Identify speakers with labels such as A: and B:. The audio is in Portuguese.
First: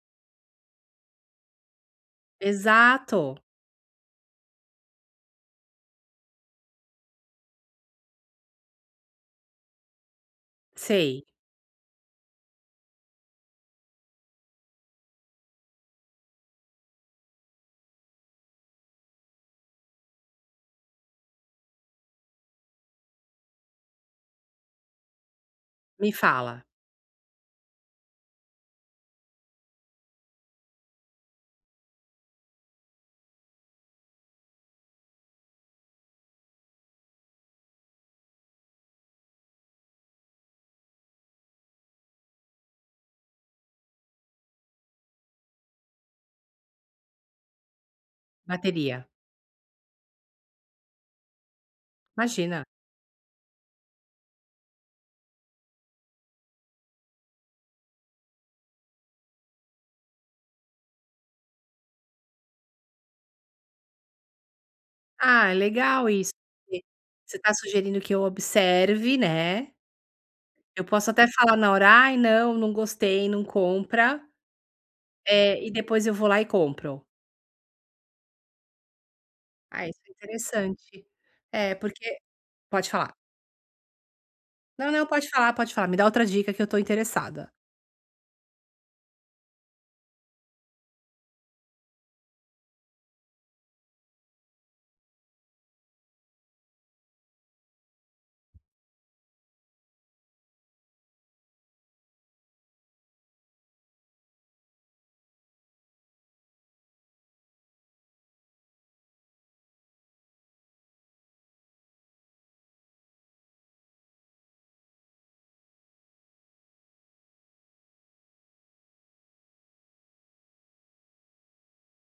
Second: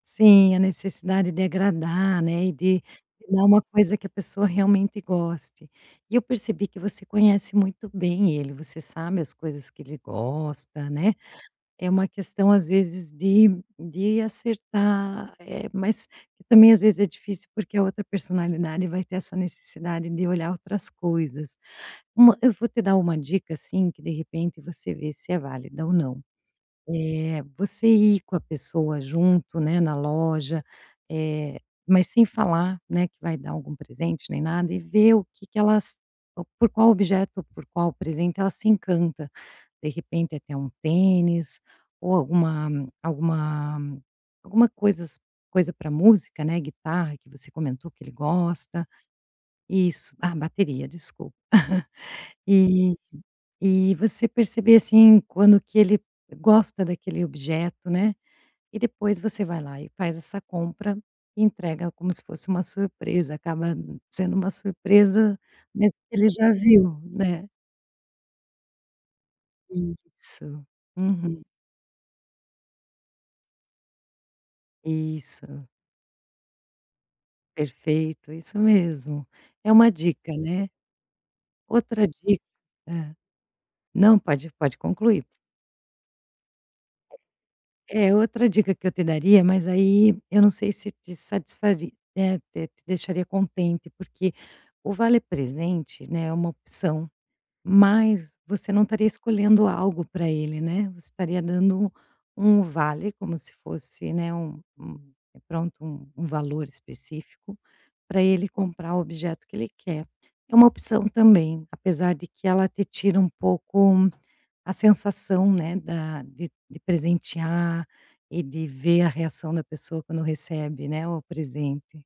A: Sim, a necessidade de agradar, né, e de,
B: Exato.
A: dar um coisa que a pessoa realmente goste. E eu percebi que você conhece muito bem ele, você sabe as coisas que ele gosta, né,
B: Sei.
A: é uma questão as vezes de de acertar, eh, mas que também as vezes é difícil porque a outra personalidade vai ter essa necessidade de olhar outras coisas. Uma eu vou te dar uma dica assim, que de repente você vê se é válida ou
B: Me
A: não.
B: fala.
A: Eh. Você ir com a pessoa junto né na loja, eh, mas sem falar, né, que vai dar algum presente nem nada, e ver o que que ela s por qual objeto ou por qual presente ela se encanta, de repente até um tênis ou alguma, alguma alguma coisas coisa pra música, né, guitarra, que você comentou que ele gosta,
B: Bateria.
A: isso ah, bateria desculpa,
B: Imagina.
A: e e você perceber assim quando que ele gosta daquele objeto, né, e depois você vai lá e faz essa compra, entrega como se fosse uma surpresa, acaba sendo uma surpresa,
B: Ah, é
A: mas
B: legal
A: ele
B: isso,
A: já
B: que
A: viu,
B: você
A: né.
B: tá sugerindo que eu observe, né.
A: Isso,
B: Eu posso até
A: uhum.
B: falar na hora, ai não, não gostei não compra, eh,
A: Isso.
B: e depois eu vou lá e compro.
A: Perfeito, isso mesmo. É
B: Ah,
A: uma
B: isso é
A: dica, né,
B: interessante, é
A: outra
B: porque.
A: dica,
B: Pode falar.
A: hã, não pode, pode
B: Não não,
A: concluir.
B: pode falar pode falar, me dá outra dica que eu tô interessada.
A: Eh, outra dica que eu te daria, mas aí, eu não sei se te satisfari eh, te te deixaria contente, porque o vale presente, né, é uma opção, mas você não estaria escolhendo algo pra ele, né, você estaria dando um vale, como se fosse, né, um um pronto um um valor específico, pra ele comprar objeto que ele quer, é uma opção também, apesar de que ela te tira um pouco a sensação, né, da de de presentear e de ver a reação da pessoa quando recebe, né, o presente.